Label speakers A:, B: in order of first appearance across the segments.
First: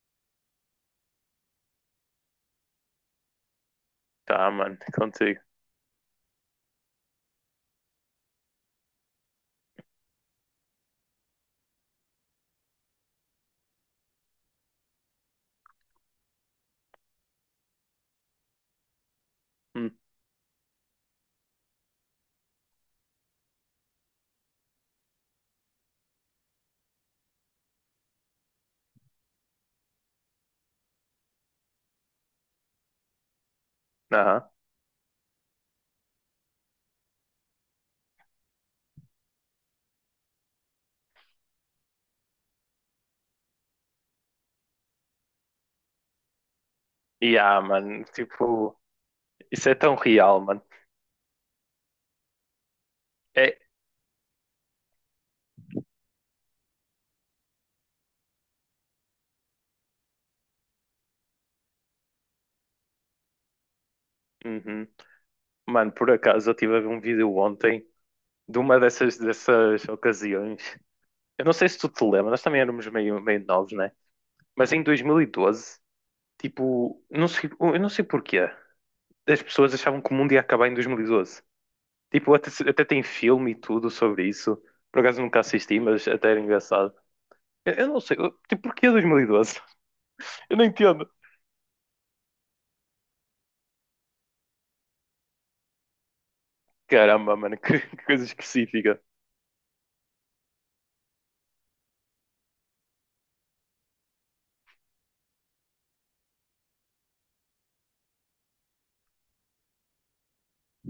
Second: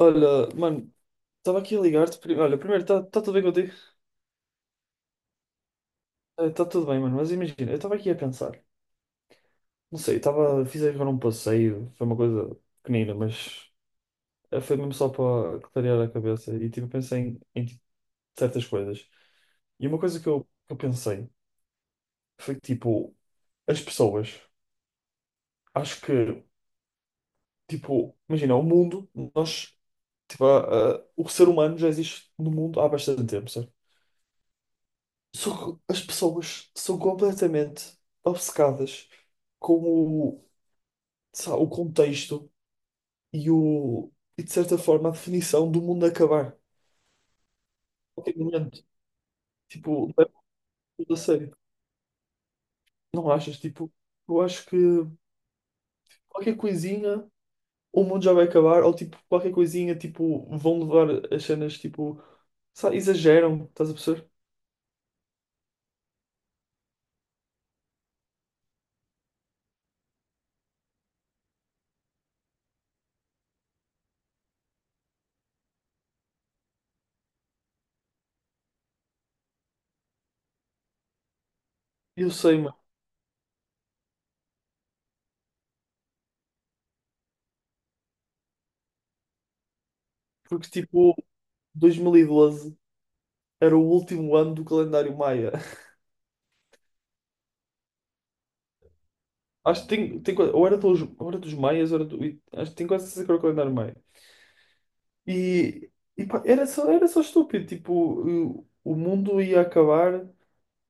A: Olha, mano, estava aqui a ligar-te. Olha, primeiro, está tudo bem contigo?
B: Tá, mano, contigo.
A: Está tudo bem, mano, mas imagina, eu estava aqui a pensar. Não sei, estava, fiz agora um passeio, foi uma coisa pequenina, mas foi mesmo só para clarear a cabeça e tipo, pensei em, tipo, certas coisas. E
B: Hum.
A: uma coisa que eu pensei foi que, tipo, as pessoas, acho que, tipo, imagina, o mundo, nós, tipo, o ser humano já existe no mundo há bastante tempo, certo?
B: Aham.
A: São- as pessoas são completamente obcecadas com o, sabe, o contexto e, o, e, de certa forma, a definição do mundo acabar. A
B: E mano,
A: qualquer
B: tipo,
A: momento.
B: isso é tão
A: Tipo, leva
B: real, mano.
A: tudo a sério. Não
B: É.
A: achas? Tipo, eu acho que qualquer coisinha o mundo já vai acabar, ou tipo, qualquer coisinha, tipo, vão levar as cenas, tipo, sabe, exageram, estás a perceber?
B: Uhum. Mano, por acaso eu tive a ver um vídeo ontem de uma dessas ocasiões. Eu não sei se tu te lembras, nós também éramos meio novos, né? Mas em 2012 tipo, não sei, eu não sei porquê, as pessoas achavam que o mundo ia acabar em 2012.
A: Eu
B: Tipo, até,
A: sei, mano,
B: até tem filme e tudo sobre isso. Por acaso nunca assisti, mas até era engraçado. Eu não sei, eu, tipo, porquê 2012. Eu não
A: porque
B: entendo.
A: tipo, 2012 era o último ano do calendário maia.
B: Caramba, mano, que coisa específica.
A: Acho que tem, tem ou era dos maias, ou era do, acho que tem quase certeza que era o calendário maia. E, e pá, era só estúpido, tipo, o mundo ia acabar,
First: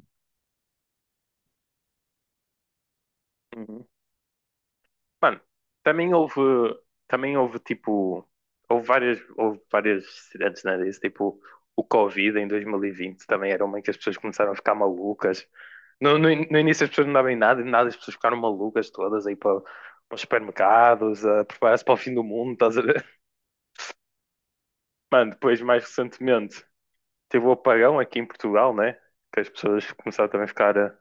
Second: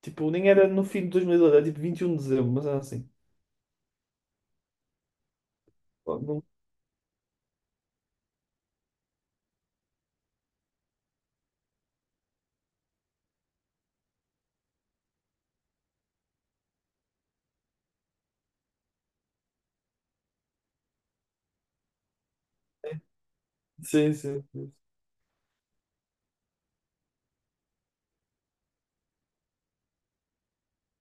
A: tipo, nem era no fim de 2012, era tipo 21 de dezembro, mas era assim.
B: Uhum. Mano, também
A: Pá,
B: houve,
A: não-
B: também houve tipo, houve várias cidades, né, disso, tipo, o Covid em 2020 também era uma em que as pessoas começaram a ficar malucas. No início as pessoas não davam em nada as pessoas ficaram malucas todas aí para, para os supermercados, a preparar-se para o fim do mundo, estás a ver?
A: Sim, sim, sim.
B: Mano, depois mais recentemente, teve o apagão aqui em Portugal, né? Que as pessoas começaram também a ficar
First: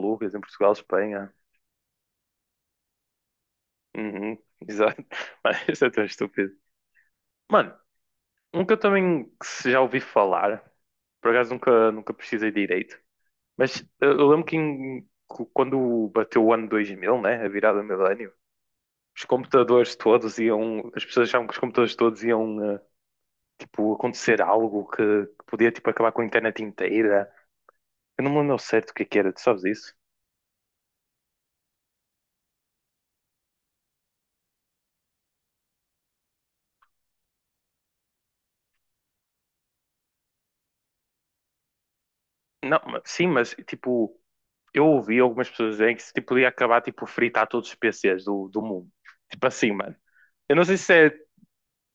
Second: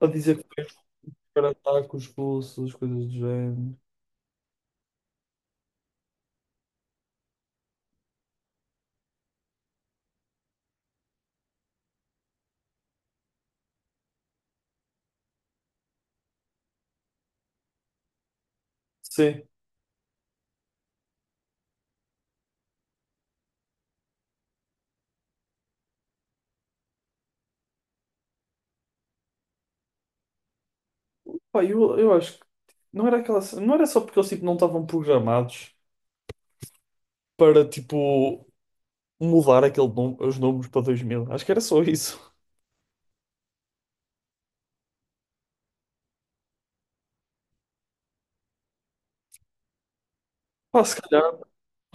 A: A dizer
B: em
A: que foi
B: Portugal, Espanha.
A: para ataques russos, coisas do género.
B: Uhum, exato. Mas isso é tão estúpido. Mano, um que eu também que se já ouvi falar, por acaso nunca precisei direito, mas eu lembro que quando bateu o ano 2000, né? A virada do milénio, os
A: Sim.
B: computadores todos iam. As pessoas achavam que os computadores todos iam, tipo, acontecer algo que podia, tipo, acabar com a internet inteira. Eu não me lembro certo o que é que era, tu sabes isso?
A: Pá, eu acho que não era aquela, não era só porque eles tipo, não estavam programados para, tipo, mudar aquele, nome- os números para dois mil. Acho que era só isso.
B: Não, sim, mas tipo, eu ouvi algumas pessoas dizerem que se tipo, podia acabar tipo fritar todos os PCs do mundo. Tipo assim, mano. Eu não sei
A: Pá,
B: se
A: se
B: é,
A: calhar.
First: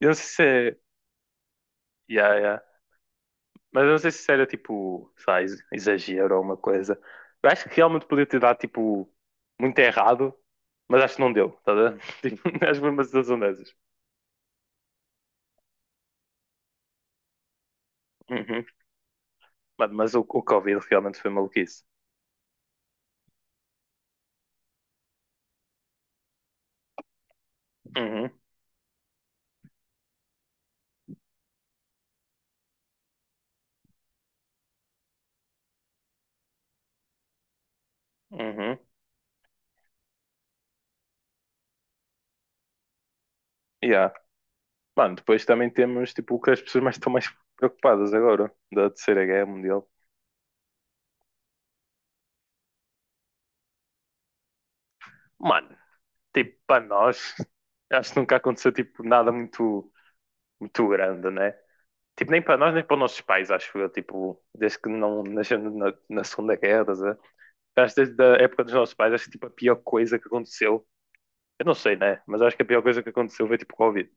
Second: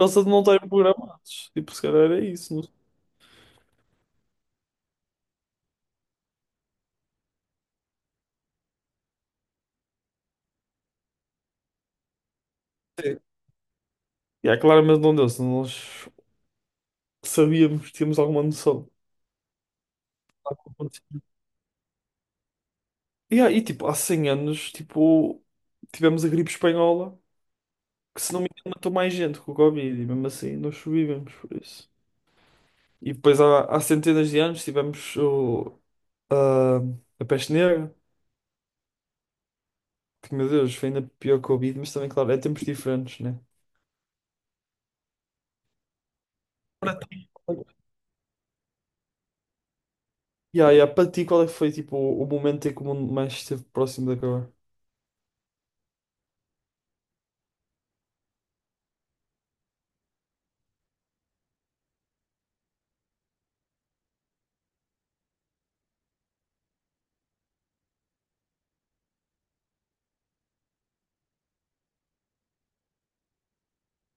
B: eu não sei
A: de não
B: se
A: estarem
B: é,
A: programados. Tipo, se calhar era
B: yeah,
A: isso.
B: yeah.
A: Não
B: Mas eu não sei se era tipo, sei lá, exagero ou uma coisa. Eu acho que realmente podia ter dado tipo muito errado, mas acho que não deu, tá a ver? Tipo, acho que foi uma
A: sei.
B: situação dessas.
A: Yeah, claramente não deu, se nós sabíamos, tínhamos alguma
B: Uhum.
A: noção
B: Mano, mas o
A: do que
B: Covid realmente
A: acontecia.
B: foi maluquice.
A: Yeah, e tipo, há 100 anos, tipo, tivemos a gripe espanhola, que
B: Uhum,
A: se não me engano matou mais gente com o Covid, e mesmo assim nós sobrevivemos por isso. E depois há centenas de anos tivemos a, a peste negra,
B: uhum,
A: que meu Deus, foi ainda pior que o Covid, mas também, claro, é tempos diferentes, né?
B: yeah. Mano, depois também temos tipo o que as pessoas mais
A: Para
B: estão mais
A: ti.
B: preocupadas agora, da Terceira Guerra Mundial.
A: Yeah, yeah. Para ti, qual é que foi tipo, o momento em que o mundo mais esteve próximo de acabar?
B: Mano, tipo, para nós, acho que nunca aconteceu tipo nada muito, muito grande, né? Tipo, nem para nós, nem para os nossos pais, acho eu, tipo, desde que não nascemos na Segunda Guerra, estás a ver? Acho que desde a época dos nossos pais, acho que tipo a pior coisa que aconteceu, eu não sei, né? Mas acho que a pior coisa que aconteceu foi tipo Covid.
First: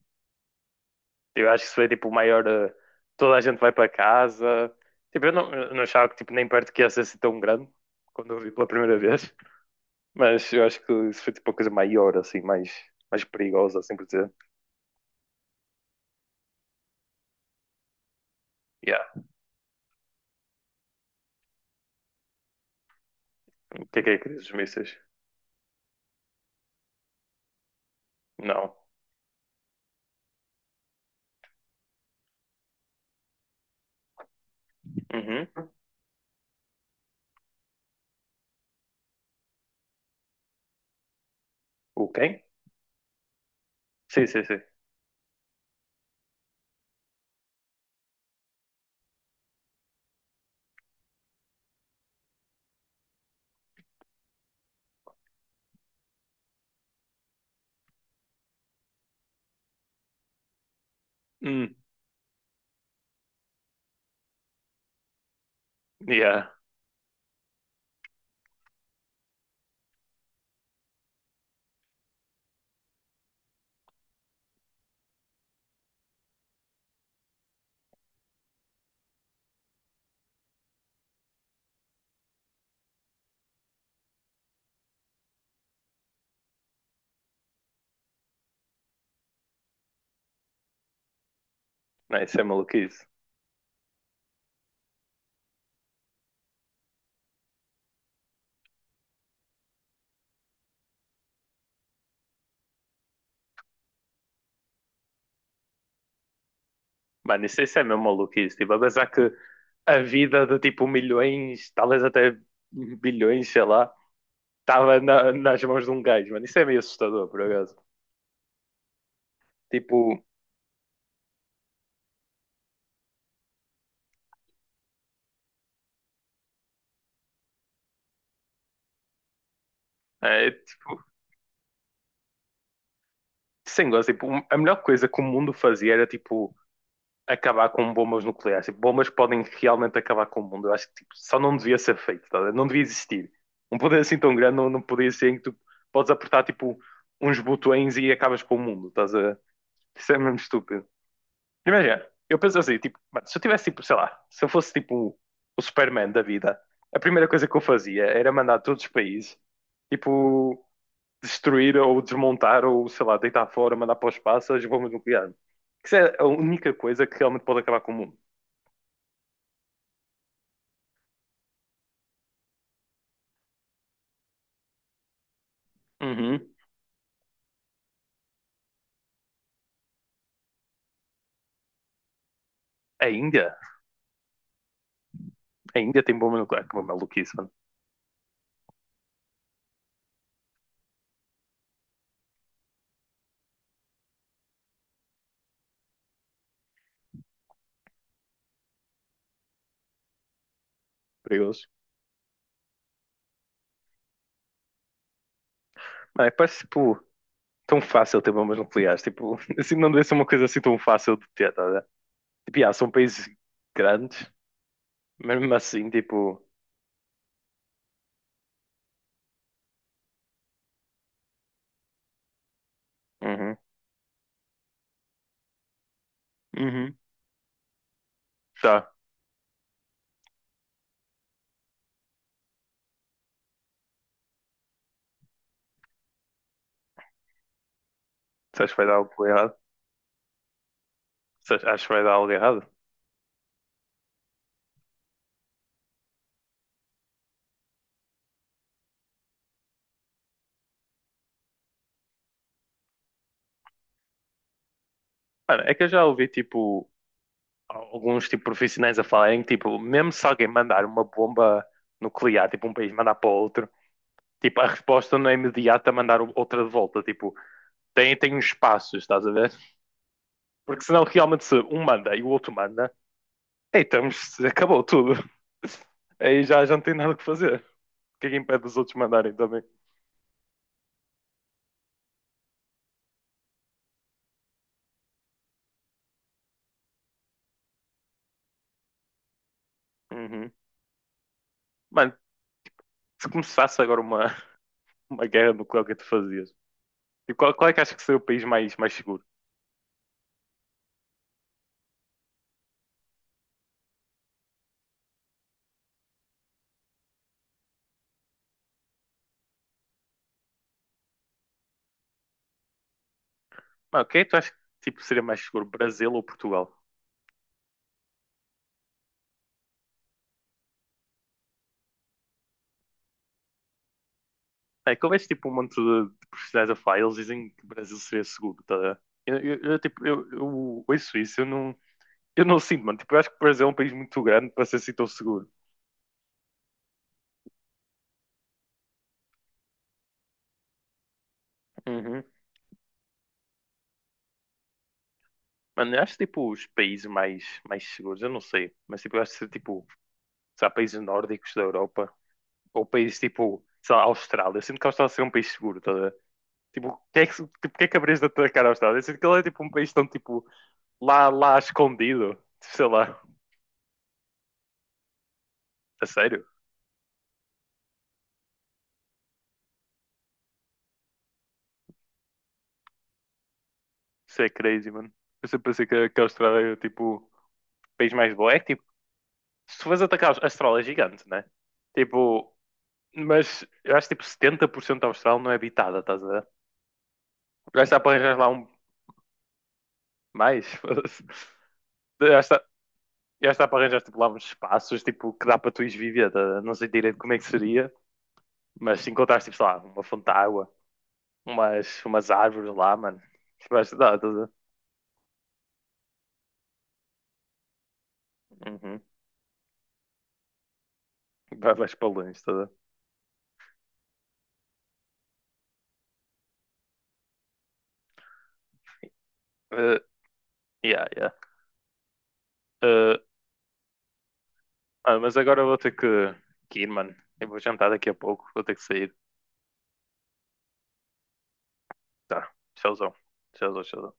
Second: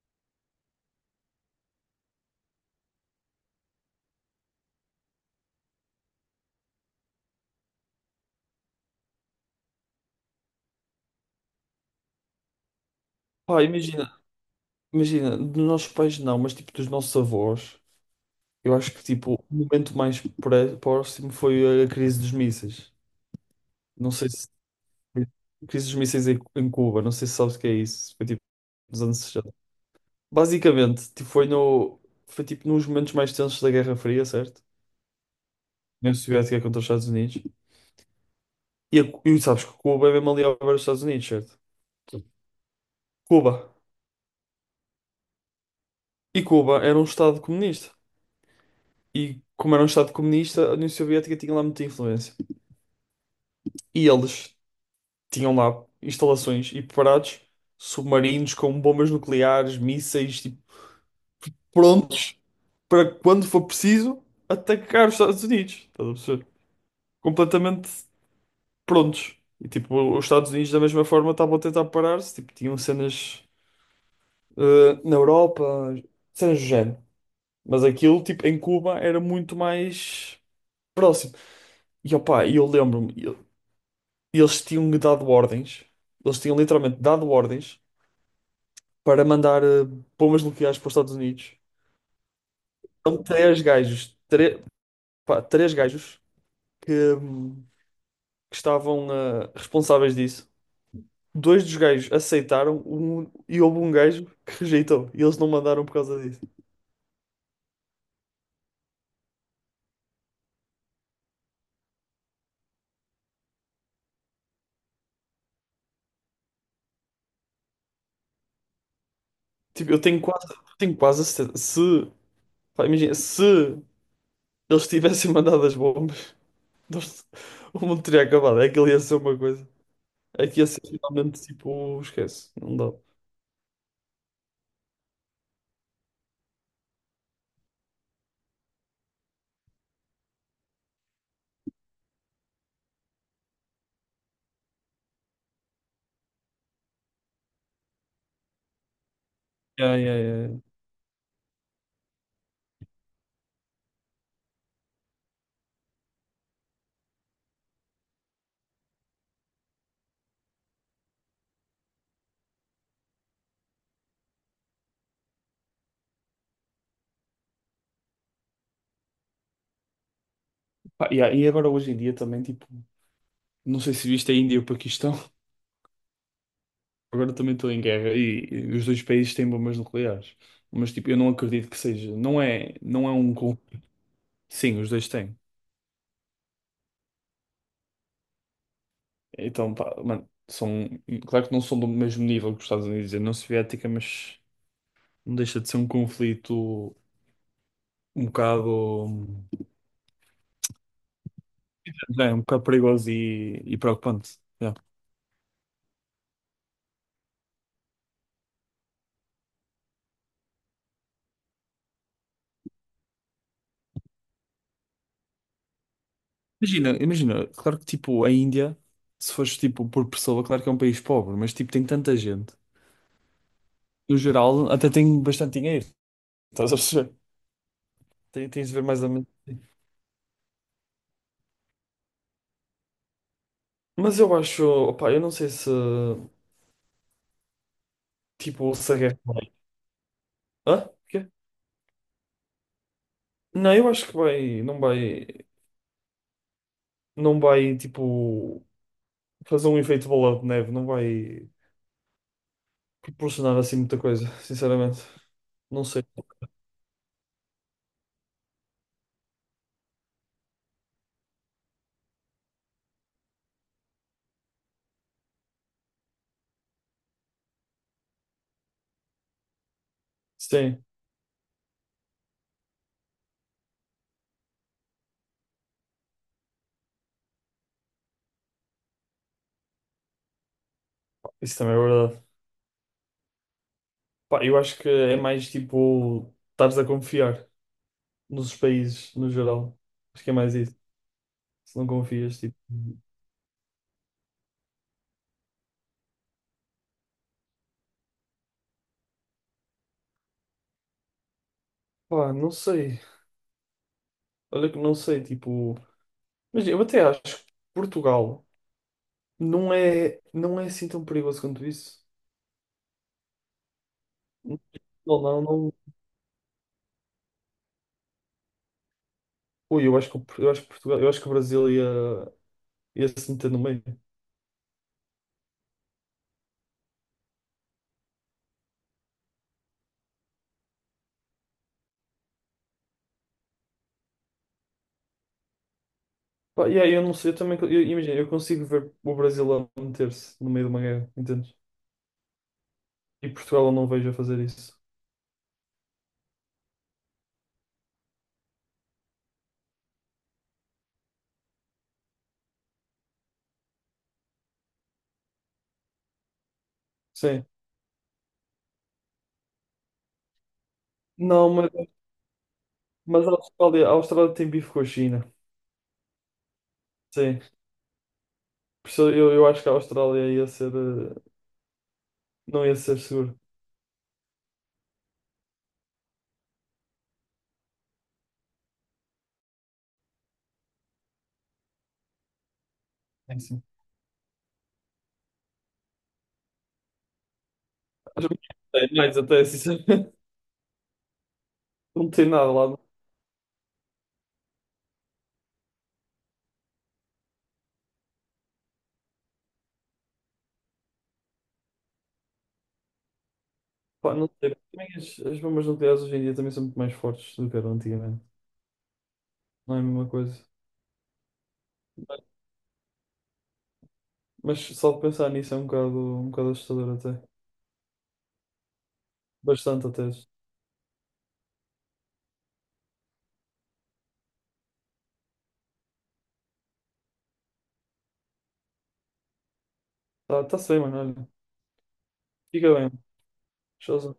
B: Eu acho que isso foi tipo o maior. Toda a gente vai para casa. Tipo, eu não achava que tipo, nem perto que ia ser assim tão grande quando eu vi pela primeira vez. Mas eu acho que isso foi tipo a coisa maior, assim, mais
A: Pá,
B: perigosa, assim por dizer.
A: imagina, dos nossos pais não, mas tipo dos nossos avós, eu acho que
B: Yeah.
A: tipo, o momento mais próximo foi a crise dos mísseis.
B: O que
A: Não
B: é a
A: sei
B: crise
A: se.
B: dos mísseis?
A: A crise dos mísseis em Cuba, não sei se sabes o que é isso. Foi tipo
B: Não.
A: nos anos 60. Basicamente, tipo, foi no. Foi tipo nos momentos mais tensos da Guerra Fria, certo?
B: Uhum.
A: União Soviética contra os Estados Unidos. E, e sabes que Cuba é mesmo ali ao ver os Estados Unidos, certo?
B: O
A: Sim.
B: quem?
A: Cuba.
B: Sim, sim, sim.
A: E Cuba era um Estado comunista. E como era um Estado comunista, a União Soviética tinha lá muita influência. E eles tinham lá instalações e preparados submarinos com bombas nucleares, mísseis, tipo,
B: Hum.
A: prontos para quando for preciso atacar os Estados Unidos. Estás a
B: Yeah.
A: perceber? Completamente prontos. E tipo, os Estados Unidos da mesma forma estavam a tentar parar-se. Tipo, tinham cenas na Europa, cenas do género. Mas aquilo, tipo, em Cuba era muito mais próximo. E opa, eles tinham-me dado ordens, eles tinham literalmente dado ordens para mandar bombas nucleares para os Estados Unidos.
B: Não, isso é maluquice.
A: São três gajos, pá, três gajos que, hum, que estavam responsáveis disso. Dois dos gajos aceitaram um, e houve um gajo que rejeitou. E eles não mandaram por causa disso.
B: Mano, isso é mesmo maluquice. Tipo, a pensar que a vida de tipo milhões, talvez até bilhões, sei lá, estava nas mãos de um gajo, mano. Isso é meio assustador, por acaso.
A: Tipo,
B: Tipo,
A: tenho quase a certeza. Se, pá, imagina, se eles tivessem mandado as bombas, nós- o mundo teria acabado. É que ele ia ser uma coisa.
B: é,
A: Aqui a ser
B: tipo,
A: finalmente, tipo, esquece, não dá.
B: sem gosto, tipo, um, a melhor coisa que o mundo fazia era tipo acabar com bombas nucleares. Tipo, bombas podem realmente acabar com o mundo. Eu acho que tipo, só não devia ser feito, tá a ver? Não devia existir. Um poder assim tão grande não podia ser em que tu podes apertar tipo uns botões e acabas com o mundo. Estás a...
A: Yeah,
B: Isso
A: yeah,
B: é mesmo
A: yeah.
B: estúpido. Imagina, eu penso assim, tipo, mano, se eu tivesse tipo, sei lá, se eu fosse tipo o Superman da vida, a primeira coisa que eu fazia era mandar todos os países, tipo, destruir ou desmontar ou, sei lá, deitar fora, mandar para o espaço as bombas nucleares. Isso é a única coisa que realmente pode acabar com o mundo.
A: Pá, yeah, e agora hoje em dia também, tipo, não sei se viste a Índia e o Paquistão,
B: Uhum.
A: agora também estão em guerra e os dois países têm bombas nucleares. Mas, tipo, eu não acredito que seja. Não
B: A
A: é um.
B: Índia?
A: Con- Sim, os dois têm.
B: A Índia tem bomba nuclear. Que bomba maluquice, mano.
A: Então, pá, mano, são. Claro que não são do mesmo nível que os Estados Unidos e a União Soviética, mas não deixa de ser um conflito um bocado.
B: Perigoso.
A: É, um bocado perigoso e preocupante.
B: Mano, é, parece, tipo, tão fácil ter bombas nucleares. Tipo, assim, não deve ser uma coisa assim tão fácil de ter, tá a ver? Tipo, yeah, são países grandes, mas mesmo assim, tipo...
A: Imagina, claro que tipo a Índia, se fores tipo por pessoa, claro que é um país pobre, mas tipo tem tanta gente.
B: Uhum.
A: No geral, até tem bastante dinheiro. Estás a
B: Uhum.
A: perceber? Tem- Tens de ver
B: Tá.
A: mais ou menos assim. Mas eu acho, opá, eu não sei se,
B: Você acha
A: tipo,
B: que vai
A: se
B: dar
A: a guerra.
B: algo errado?
A: Hã? Quê?
B: Você acha que vai dar algo errado?
A: Não, eu acho que vai, não vai, tipo, fazer um efeito bola de neve, não vai proporcionar assim muita coisa, sinceramente.
B: Mano, é que
A: Não
B: eu
A: sei.
B: já ouvi, tipo, alguns tipo profissionais a falarem que tipo, mesmo se alguém mandar uma bomba nuclear, tipo um país mandar para outro, tipo a resposta não é imediata a mandar outra de volta, tipo, tem uns espaços, estás a ver?
A: Sim,
B: Porque senão realmente se um manda e o outro manda, aí estamos, acabou tudo. Aí já, já não tem nada que fazer. O que é que impede os outros mandarem também?
A: isso também é verdade. Pá, eu acho que é mais tipo, estares a confiar nos países no geral. Acho que é
B: Uhum.
A: mais isso. Se não
B: Mano,
A: confias, tipo.
B: se começasse agora uma guerra nuclear, o que é que tu fazias? E qual é que achas que seria o país mais seguro?
A: Pá, não sei. Olha que não sei, tipo. Mas eu até acho que Portugal não é assim tão perigoso quanto isso.
B: Mano, o que é que tu achas que tipo,
A: Não,
B: seria mais
A: não,
B: seguro?
A: não.
B: Brasil ou Portugal?
A: Ui, eu acho que, eu acho que Portugal, eu acho que o Brasil ia se meter no meio.
B: É que houvesse tipo um monte de personagens a falar, eles dizem que o Brasil seria seguro, tá a ver? Eu, tipo, eu ouço isso, eu não sinto, mano. Tipo, eu acho que o Brasil é um país muito grande para ser assim tão seguro.
A: Pá, e aí eu não sei, eu também. Eu- imagina, eu consigo ver o Brasil a meter-se no meio de uma guerra, entendes?
B: Uhum.
A: E Portugal eu não vejo a fazer isso.
B: Mano, eu acho tipo os países mais seguros, eu não sei, mas tipo, eu acho que tipo, sei lá, países nórdicos da Europa, ou países tipo, sei lá, Austrália. Eu sinto que a Austrália seria um país seguro, tá a ver? Tipo, o que é que,
A: Sim.
B: tipo, o que é que haverias de atacar a Austrália? Eu sinto que ele é tipo um país tão tipo, lá,
A: Não,
B: lá escondido, sei lá,
A: mas a Austrália tem bife com a China.
B: a sério.
A: Sim. Por isso eu acho que a Austrália ia ser, não ia ser seguro.
B: Isso é crazy, mano. Eu sempre pensei que a Austrália era tipo o país mais bom. É que tipo, se tu fores atacar a Austrália é gigante, né? Tipo,
A: É assim.
B: mas eu acho que tipo 70% da Austrália não é habitada, estás a ver? Eu acho que dá para
A: Acho
B: arranjar
A: que
B: lá um
A: tem mais até, sinceramente.
B: mais. Foda-se.
A: Não tem
B: Eu acho
A: nada
B: que dá-
A: lá.
B: eu acho que dá para arranjar tipo, lá uns espaços tipo, que dá para tu ires viver. Estás a ver? Não sei direito como é que seria, mas se encontrares tipo, sei lá, uma fonte de água, umas árvores lá, mano. Vais,
A: Pá,
B: dá,
A: não
B: estás a ver?
A: tem. Também as bombas nucleares hoje em dia também são muito mais fortes do que eram antigamente.
B: Uhum.
A: Não é a mesma coisa.
B: Vais para longe, estás a ver?
A: Mas só de pensar nisso é um bocado assustador até. Bastante
B: Eh,
A: até.
B: yeah, yeah. Eh, Ah, mas agora eu vou ter que ir, mano. Eu vou jantar daqui a pouco, vou ter que sair.
A: Tá, tá-se bem, mano. Olha.
B: Tá,
A: Fica bem.
B: tchauzão. Tchauzão, tchauzão.
A: Tchauzão.